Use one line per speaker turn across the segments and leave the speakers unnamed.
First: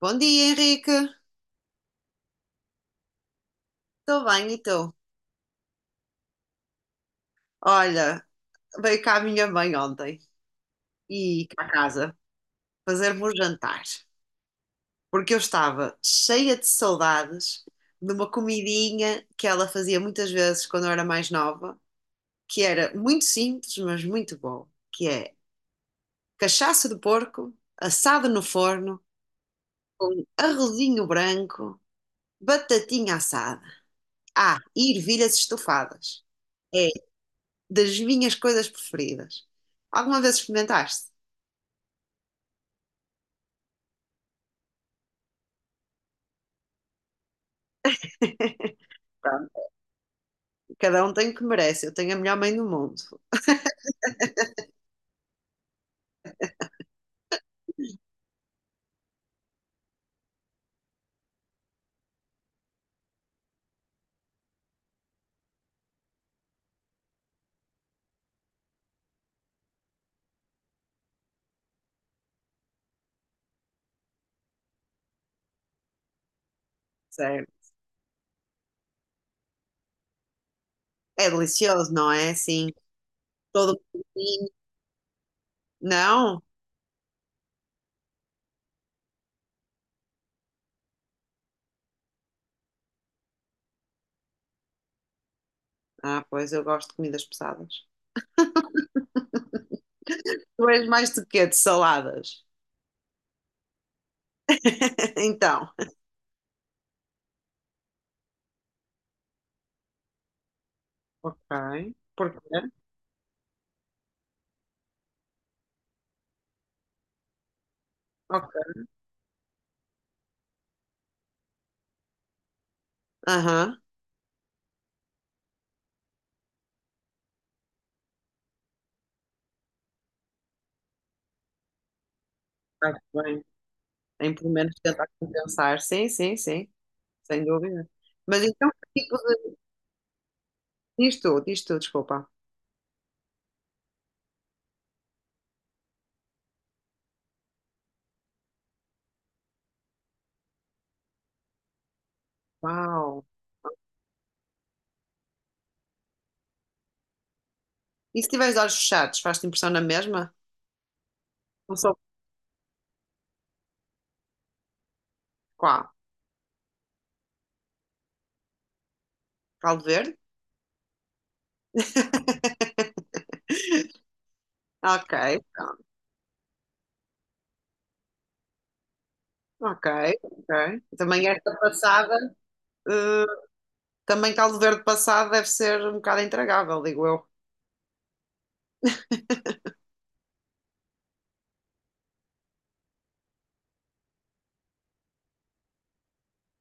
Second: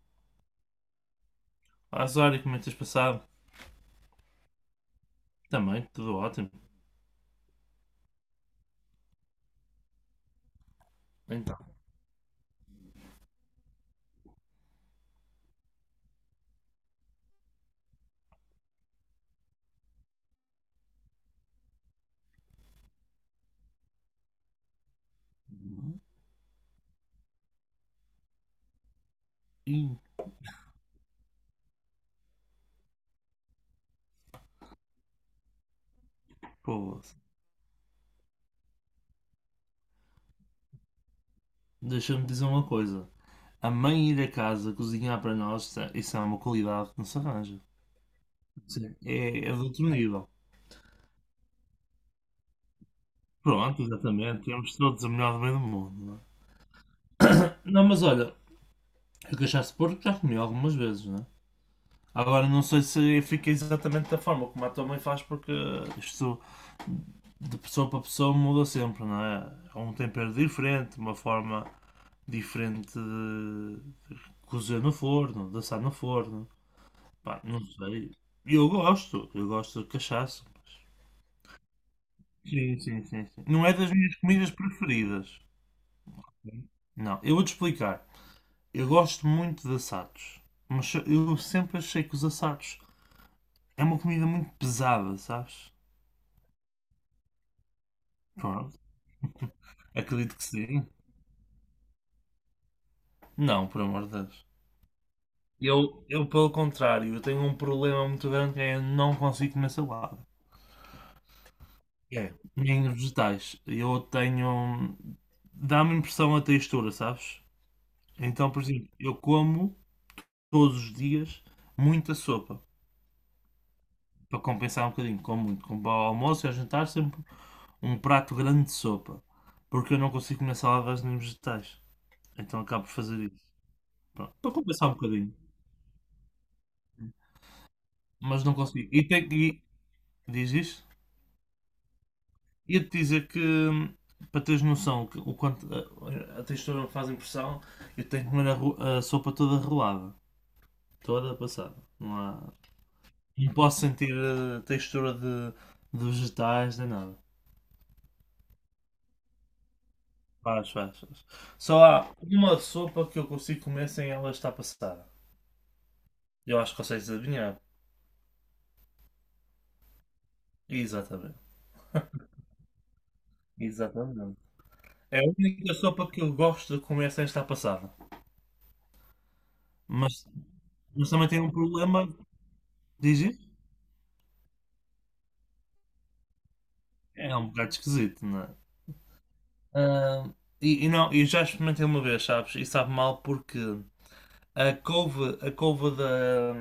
Bom dia, Henrique.
Ah, Zório, como é que tens passado?
Estou bem, e tu?
Também, tudo ótimo.
Olha, veio cá a minha mãe ontem e
Então,
cá a casa fazer-me um jantar, porque eu estava cheia de saudades de uma comidinha que ela fazia muitas vezes quando eu era mais nova, que era muito simples, mas muito boa, que é cachaça de porco assado no forno
ih,
com arrozinho branco, batatinha assada. Ah, e ervilhas estufadas. É
pô,
das minhas coisas preferidas. Alguma vez experimentaste?
deixa-me dizer uma coisa. A mãe ir a casa cozinhar para nós, isso é uma qualidade que não se arranja. Sim. É de
Pronto,
outro nível.
cada um tem o que merece. Eu tenho a melhor mãe do mundo.
Pronto, exatamente. Temos todos a melhor do meio do mundo, não é? Não, mas olha, eu cachaça de porco já comi algumas vezes, não é? Agora não sei se fica exatamente da forma como a tua mãe faz, porque isto de pessoa para pessoa muda sempre, não é? É um tempero diferente, uma forma diferente de cozer no forno, de assar no forno. Pá,
Sério.
não sei. Eu gosto de cachaça.
É delicioso, não é? Assim,
Sim, sim, sim, sim. Não é
todo
das minhas
pequenininho.
comidas preferidas.
Não?
Não, eu vou-te explicar. Eu gosto muito de assados, mas eu sempre achei que os assados é uma comida muito pesada, sabes?
Ah, pois eu gosto de comidas pesadas.
Pronto, acredito que
Tu és
sim.
mais de quê? De saladas?
Não, por amor de Deus.
Então.
Eu, pelo contrário, eu tenho um problema muito grande que é eu não consigo comer salada.
Ok.
É.
Porquê?
Nem vegetais. Eu tenho. Dá-me impressão a textura, sabes? Então,
Ok.
por exemplo, eu como todos os dias muita sopa
Aham.
para compensar um bocadinho. Como muito, como ao almoço e ao jantar, sempre um prato grande de sopa porque eu não consigo comer saladas nem vegetais, então acabo por
Está
fazer isso.
bem.
Pronto,
Em pelo
para
menos
compensar um
tentar
bocadinho,
compensar. Sim, sim, sim. Sem dúvida. Mas
mas não
então,
consigo.
que
E,
tipo de...
diz isto?
Diz tu, desculpa.
Ia-te dizer que para teres noção o o quanto a textura me faz impressão, eu tenho que comer a sopa toda rolada, toda passada.
Uau.
Não posso sentir textura de vegetais nem nada.
E se tiveres olhos fechados, faz-te impressão na mesma?
Faz, faz, faz.
Não
Só
sou
há uma sopa que eu consigo comer sem ela estar passada.
qual?
Eu acho que consegues adivinhar.
Caldo verde?
Exatamente. Exatamente.
Ok,
É a única
pronto.
sopa que eu gosto de comer sem estar passada.
Ok,
Mas,
ok.
mas
Também
também tem um
esta
problema,
passada,
diz
eh,
isso?
também caldo verde passado deve ser um bocado intragável, digo eu.
É um bocado esquisito, não é? Ah, e não, eu já experimentei uma vez, sabes? E sabe mal porque a couve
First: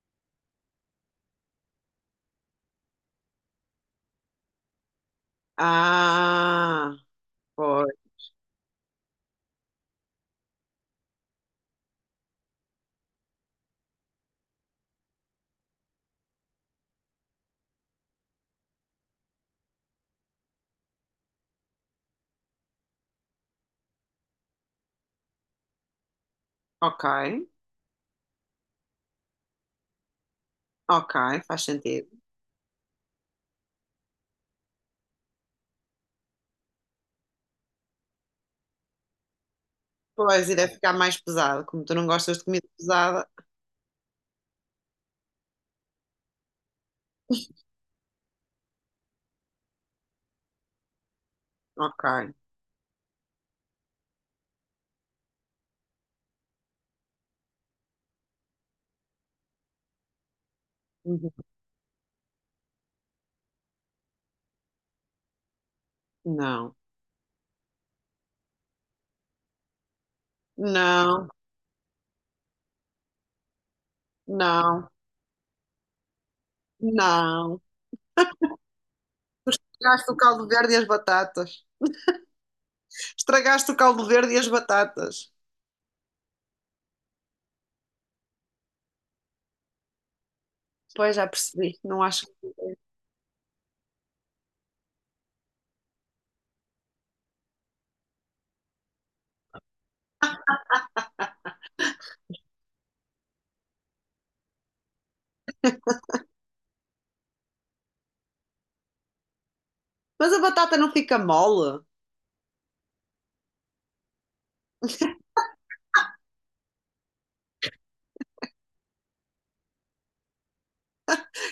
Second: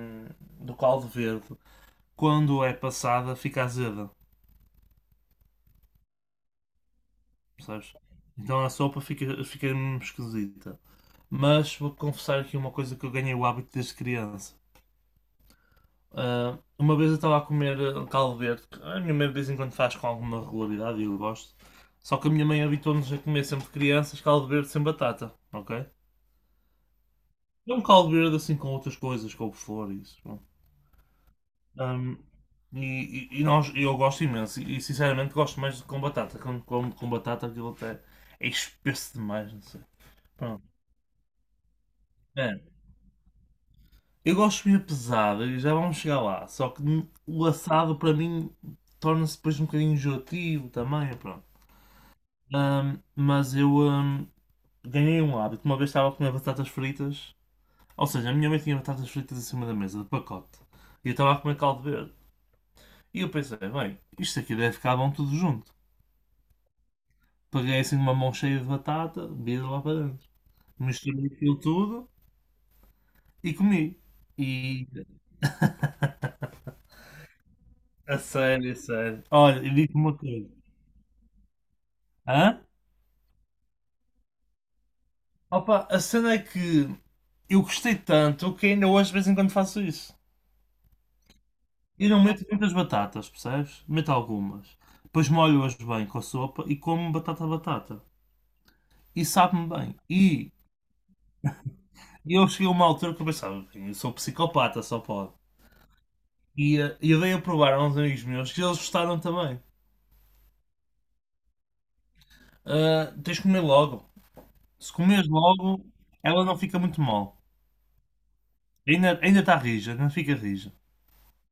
do caldo verde quando é passada, fica azeda,
Ah, pois.
percebes? Então a sopa fica mesmo esquisita. Mas vou confessar aqui uma coisa que eu ganhei o hábito desde criança. Ah, uma vez eu estava a comer caldo verde, que a minha mãe de vez em quando faz com alguma regularidade e eu gosto. Só que a minha mãe habituou-nos a comer sempre de crianças caldo verde sem batata, ok?
Ok,
É um caldo verde assim com outras coisas, couve-flor e isso.
ok, faz sentido.
Ahm, e, e eu gosto imenso. E sinceramente gosto mais de com batata. Quando como com batata aquilo até é espesso demais, não sei.
Pois,
Pronto.
irá ficar mais pesado. Como tu não gostas de
É,
comida pesada,
eu gosto de comida pesada e já vamos chegar lá. Só que o assado para mim torna-se depois um bocadinho enjoativo também, é pronto.
ok.
Mas eu ganhei um hábito. Uma vez estava a comer batatas fritas. Ou seja, a minha mãe tinha batatas fritas em cima da mesa, de pacote. E eu
Uhum.
estava a comer caldo verde. E eu pensei, bem, isto aqui deve ficar bom tudo junto.
Não,
Peguei assim uma mão cheia de batata, vi lá para dentro. Misturei
não,
aquilo tudo e comi. E
não, não.
a sério, a sério.
Tu
Olha, e digo-te
estragaste o
uma
caldo
coisa.
verde e as batatas.
Hã?
Estragaste o caldo verde e as batatas.
Opa, a cena é que eu gostei tanto que ainda hoje de vez em quando faço isso.
Pois, já percebi, não
Eu não
acho.
meto muitas batatas, percebes? Meto algumas. Depois molho-as bem com a sopa e como batata a batata. E sabe-me bem. E eu cheguei a uma altura que eu pensava, eu sou psicopata, só pode. E eu dei a provar a uns amigos meus que eles gostaram também.
Mas a batata não fica mole.
Ah, tens de comer logo. Se comeres logo, ela não fica muito mal. Ainda está rija, não fica rija.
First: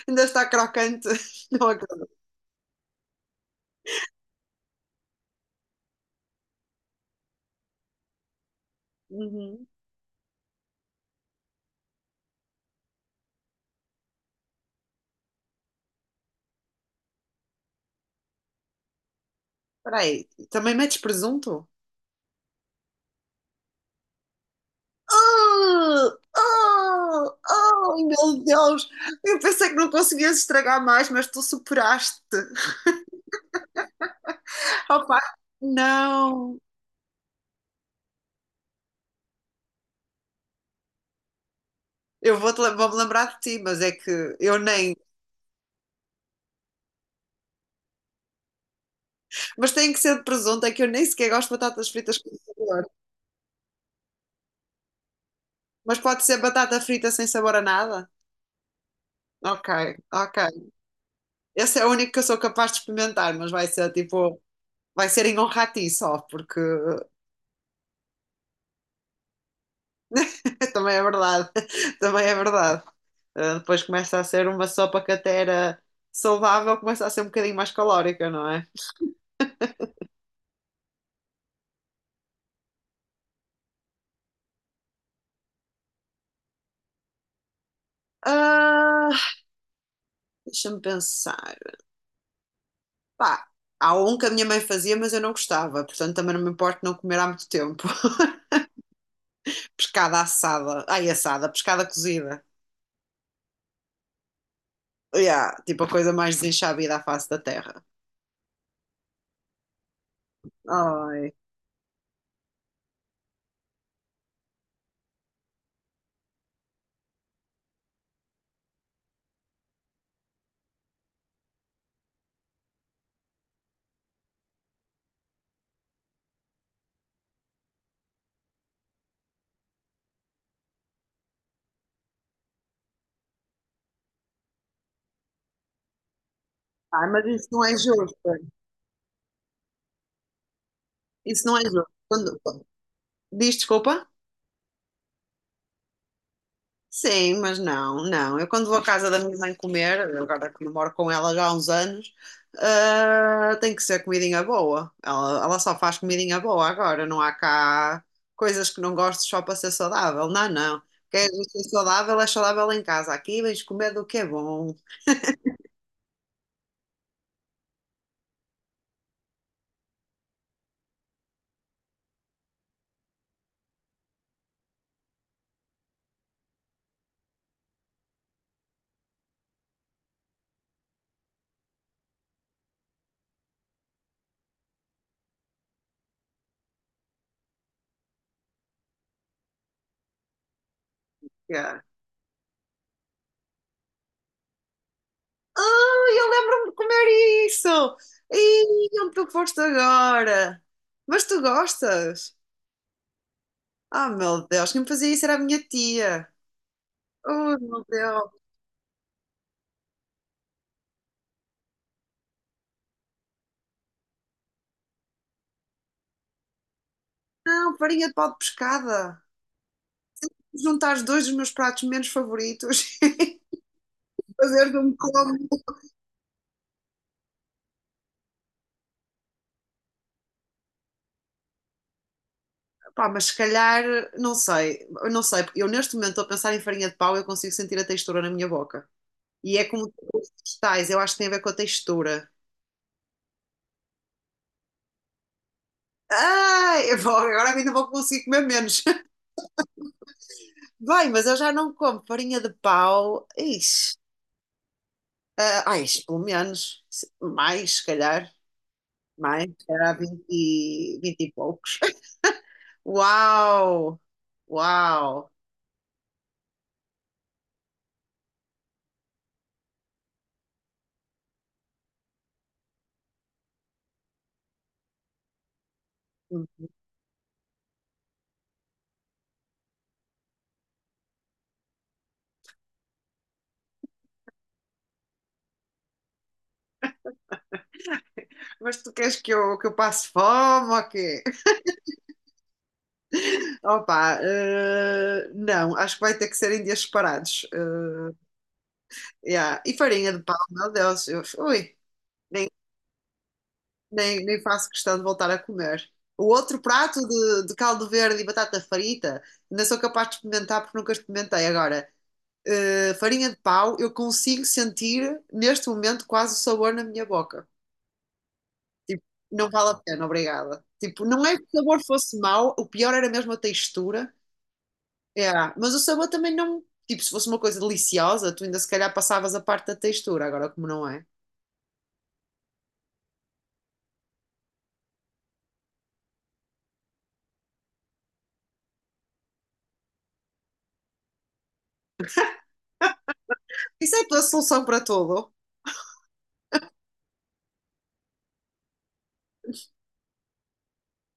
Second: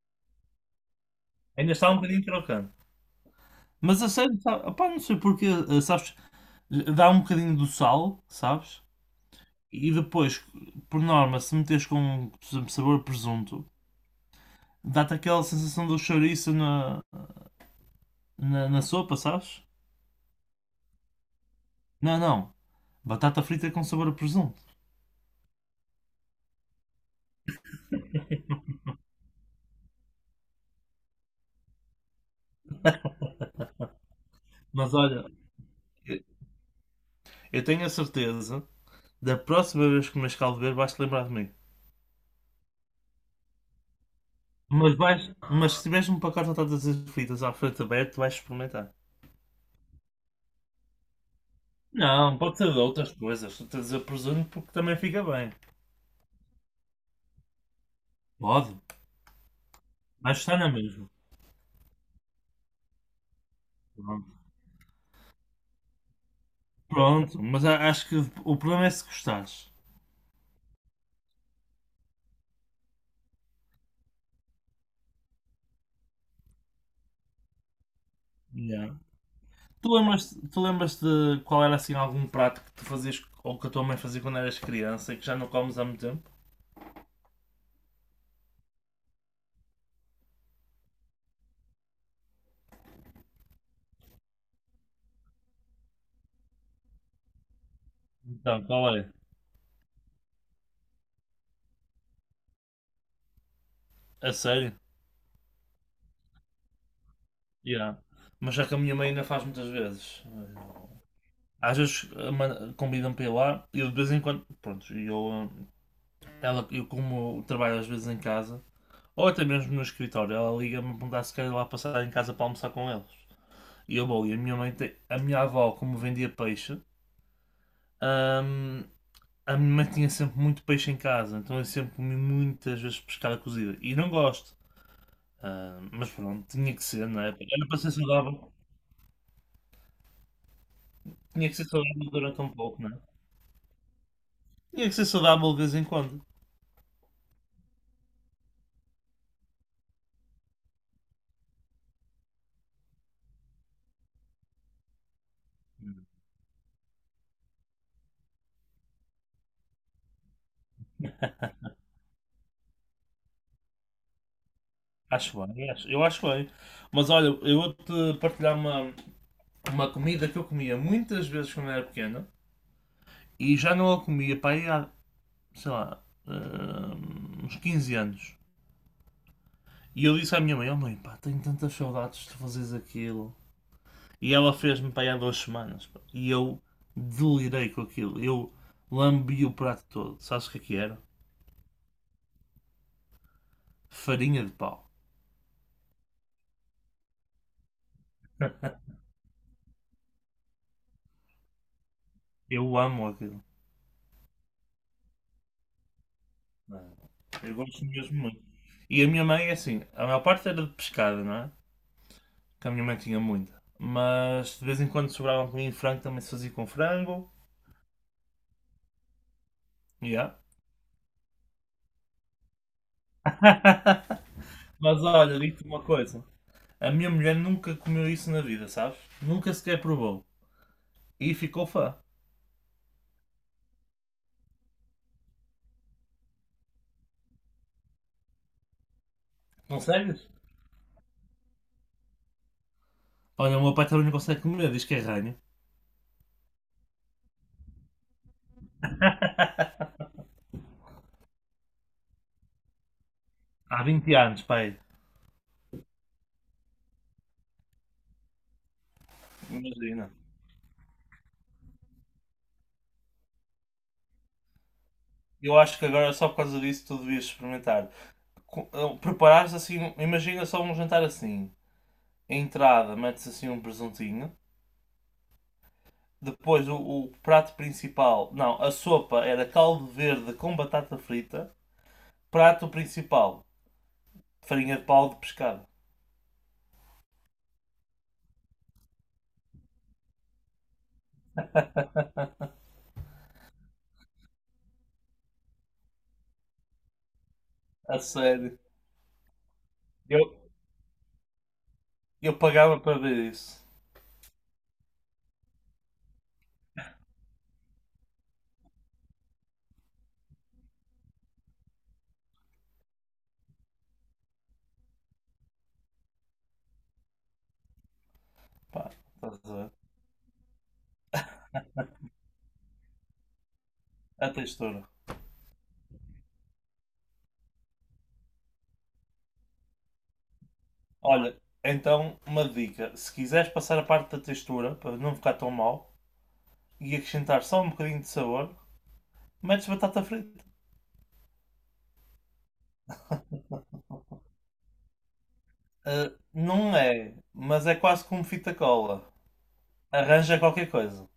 Ainda está crocante. Não
Ainda está um
acredito.
bocadinho trocando. Mas a sério, sabe, opá, não sei porquê sabes, dá um bocadinho do sal, sabes?
Uhum.
E depois, por norma, se meteres com, por exemplo, sabor a presunto, dá-te aquela sensação do chouriço na sopa, sabes?
Espera aí, também metes presunto?
Não, não. Batata frita com sabor a presunto.
Oh, oh, oh, meu Deus! Eu pensei que não conseguias estragar mais, mas tu superaste.
Mas
Opa,
olha, eu
não!
eu tenho a certeza, da próxima vez que comeres caldo verde, vais-te lembrar de mim.
Vou-me lembrar de ti, mas é que eu
Mas,
nem.
vais, mas se tiveres um pacote de todas as fitas à frente aberta, vais experimentar.
Mas tem que ser de presunto, é que eu nem sequer gosto de batatas fritas com
Não, pode ser de
sabor.
outras coisas. Estou a dizer presunto porque também fica bem.
Mas pode ser batata frita sem sabor a nada?
Pode,
Ok, ok.
mas está na mesma.
Esse é o único que eu sou capaz de experimentar, mas vai ser
Pronto,
tipo. Vai ser em honra a ti só, porque
pronto, mas acho que o problema é se gostares.
também é verdade. Também é verdade. Ah, depois começa a ser uma sopa que até era saudável, começa a ser um bocadinho mais calórica, não é?
Yeah. Tu lembras de qual era assim algum prato que tu fazias ou que a tua mãe fazia quando eras criança e que já não comes há muito tempo?
Ah, deixa-me pensar. Pá, há um que a minha mãe fazia, mas eu não gostava, portanto também não me importo não comer há muito tempo.
Então, qual é?
Pescada assada. Ai, assada, pescada cozida.
A sério?
Yeah, tipo a coisa mais desenxabida à face da terra.
Yeah. Mas já que a minha mãe ainda faz muitas vezes.
Ai,
Às vezes convidam-me para ir lá e eu de vez em quando, pronto, eu como trabalho às vezes em casa, ou até mesmo no escritório, ela liga-me a perguntar se quer ir lá passar em casa para almoçar com eles. E eu vou, e a minha avó, como vendia peixe, ahm, a minha mãe tinha sempre muito peixe em casa, então eu sempre comi muitas vezes pescada cozida. E não gosto. Mas pronto, tinha que ser,
ai,
não
mas
é?
isso não
Era
é
para ser
justo.
saudável.
Isso
Tinha que
não é
ser
justo.
saudável
Quando...
durante um pouco, não é?
Diz desculpa?
Tinha que ser saudável de vez em quando.
Sim, mas não, não. Eu quando vou à casa da minha mãe comer, agora que eu moro com ela já há uns anos, ah, tem que ser comidinha boa. Ela só faz comidinha boa agora, não há cá coisas que não gosto só para ser saudável. Não, não. Queres ser saudável, é saudável em casa. Aqui vens comer do que é bom.
Acho bem, eu acho bem. Mas olha, eu vou-te partilhar uma comida que eu comia muitas vezes quando era pequena e já não a comia para aí há, sei lá, uns 15 anos. E eu disse à minha mãe: Oh mãe, pá, tenho tantas saudades de fazeres aquilo. E ela fez-me para aí há 2 semanas, pá. E eu delirei com aquilo. Eu lambi o prato todo. Sabes o que é que era?
Yeah.
Farinha de pau.
Ah, eu lembro-me de comer isso! E onde tu foste agora? Mas tu gostas?
Eu amo aquilo.
Ah, meu Deus, quem me fazia isso era a minha tia.
Eu
Oh,
gosto
meu
mesmo
Deus.
muito. E a minha mãe é assim, a maior parte era de pescada, não é? Que a minha mãe tinha muita. Mas de vez em quando sobrava comigo frango, também se fazia com frango.
Não, farinha de pau de pescada.
Yeah.
Juntar os dois dos meus pratos menos favoritos fazer de um
Mas
como.
olha, digo-te uma coisa. A minha mulher nunca comeu isso na vida, sabes? Nunca sequer provou. E ficou fã.
Pá, mas se calhar, não sei, eu não sei, porque eu neste momento estou a pensar em farinha de pau e eu consigo sentir a textura na minha boca. E é como tu com
Consegues?
os vegetais, eu acho que tem a ver com a textura.
Olha, o meu pai também não consegue comer, diz que é ranho.
Ai, agora ainda vou conseguir comer menos. Bem, mas eu já não como farinha de pau.
Há
Ixi,
20 anos, pai.
ah, ai, pelo menos, mais, se calhar há
Imagina.
20 e poucos. Uau! Uau!
Eu acho que agora só por causa disso tu devias experimentar. Preparar assim, imagina só um jantar assim. A entrada, metes assim um presuntinho. Depois o prato principal. Não, a sopa era caldo verde com batata frita. Prato principal, farinha de pau de pescado.
Mas tu queres que eu passe fome ou quê? Opa, não, acho que vai ter que ser em dias separados.
A sério.
Yeah. E farinha de pau,
Eu,
meu Deus, eu, ui,
eu
nem,
pagava para ver isso.
nem faço questão de voltar a comer. O outro prato de caldo verde e batata frita, ainda sou capaz de experimentar porque nunca experimentei. Agora, farinha de pau, eu consigo sentir neste momento quase o sabor na minha boca.
Pá,
Tipo, não
estás a
vale
ver?
a pena, obrigada. Tipo, não é que o sabor fosse mau, o pior era mesmo a textura.
A textura.
É, mas o sabor também não. Tipo, se fosse uma coisa deliciosa, tu ainda se calhar passavas a parte da textura, agora como não é.
Olha, então uma dica. Se quiseres passar a parte da textura, para não ficar tão mal, e acrescentar só um bocadinho de sabor, metes batata frita.
Isso é a tua solução para tudo.
Ah, não é, mas é quase como fita cola. Arranja qualquer coisa.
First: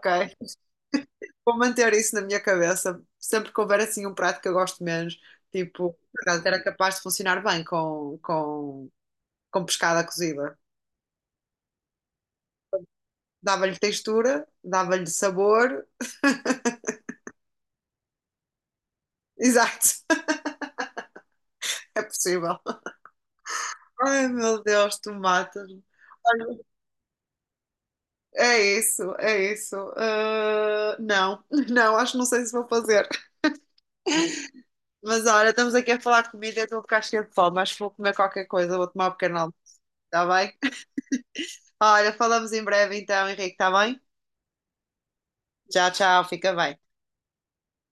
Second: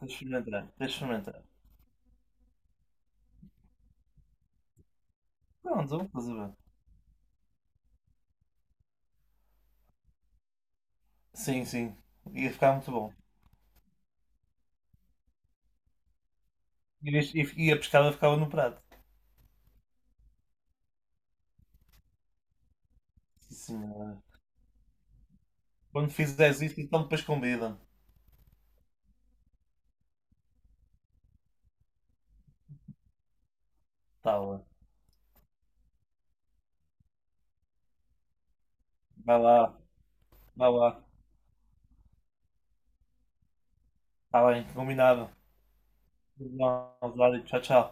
Deixa eu experimentar. Deixa eu experimentar.
Vou manter isso na minha cabeça. Sempre que houver assim um prato que eu gosto menos, tipo,
Pronto,
por
estás a
acaso
ver?
era capaz de funcionar bem com pescada cozida.
Sim, sim. Ia ficar muito bom.
Dava-lhe textura, dava-lhe sabor.
E, a pescada ficava no prato.
Exato. É possível.
Sim, senhora.
Ai, meu Deus, tu matas-me.
Quando fizeres
Olha,
isso, então depois convida-me.
é isso, é isso. Ah, não, não, acho que não sei se vou fazer.
Tá bem.
Mas olha, estamos aqui a falar de comida e eu estou a ficar cheia de fome. Acho que vou comer qualquer coisa, vou tomar um pequeno
Vai
almoço,
lá,
está bem?
vai lá.
Olha, falamos em breve então, Henrique, está bem?
Tá bem, combinado.
Tchau, tchau, fica bem.
Tchau, tchau.